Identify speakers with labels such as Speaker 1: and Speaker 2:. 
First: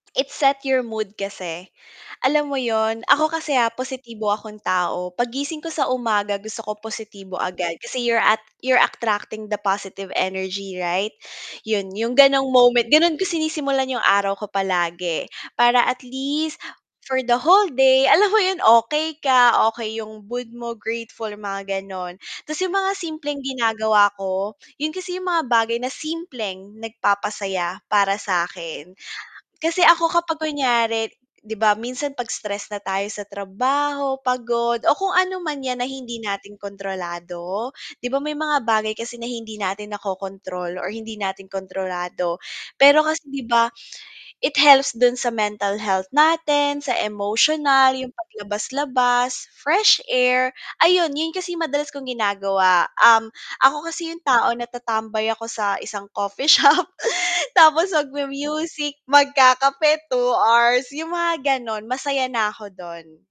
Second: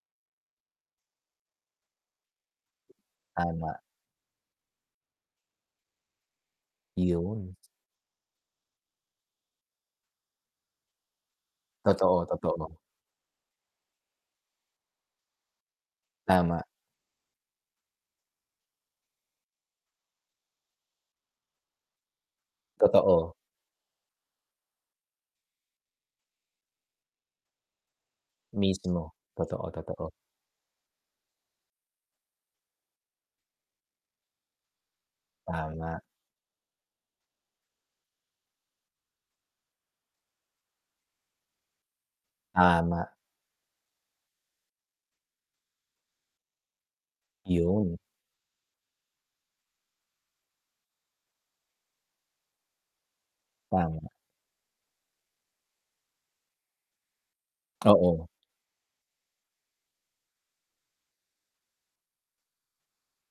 Speaker 1: It set your mood kasi, alam mo 'yon. Ako kasi, ha,
Speaker 2: Tama.
Speaker 1: positibo akong tao. 'Pag gising ko sa umaga, gusto ko positibo
Speaker 2: Yon.
Speaker 1: agad, kasi you're at you're attracting the positive energy, right? 'Yon, 'yong
Speaker 2: Totoo,
Speaker 1: gano'ng
Speaker 2: totoo.
Speaker 1: moment. Gano'n ko sinisimulan 'yong araw ko palagi. Para at least
Speaker 2: Tama.
Speaker 1: for the whole day, alam mo 'yon okey ka, okey 'yong mood mo, grateful mga gano'n. Tas 'yong mga
Speaker 2: Totoo.
Speaker 1: simpleng ginagawa ko, 'yon kasi 'yong mga bagay na simpleng nagpapasaya para sa 'kin.
Speaker 2: Mismo. Totoo,
Speaker 1: Kasi
Speaker 2: totoo.
Speaker 1: ako kapag kunwari, 'di ba minsan 'pag stress na tayo sa trabaho, pagod o kung ano man 'yan na
Speaker 2: Tama.
Speaker 1: hindi natin kontrolado. 'Di ba may mga bagay kasi na hindi natin nako-control or hindi natin kontrolado, pero
Speaker 2: Tama.
Speaker 1: kasi 'di ba? It helps do'n sa mental health natin, sa emotional,
Speaker 2: 'Yon.
Speaker 1: 'yong paglabas-labas, fresh air. Ayun, 'yon kasi 'yong madalas kong ginagawa, um, ako
Speaker 2: Tama.
Speaker 1: kasi 'yong tao na tatambay ako sa isang coffee shop, tapos
Speaker 2: Oo.
Speaker 1: magmu-music, magkakape, 2 hours, 'yong mga gano'n. Masaya na ako do'n.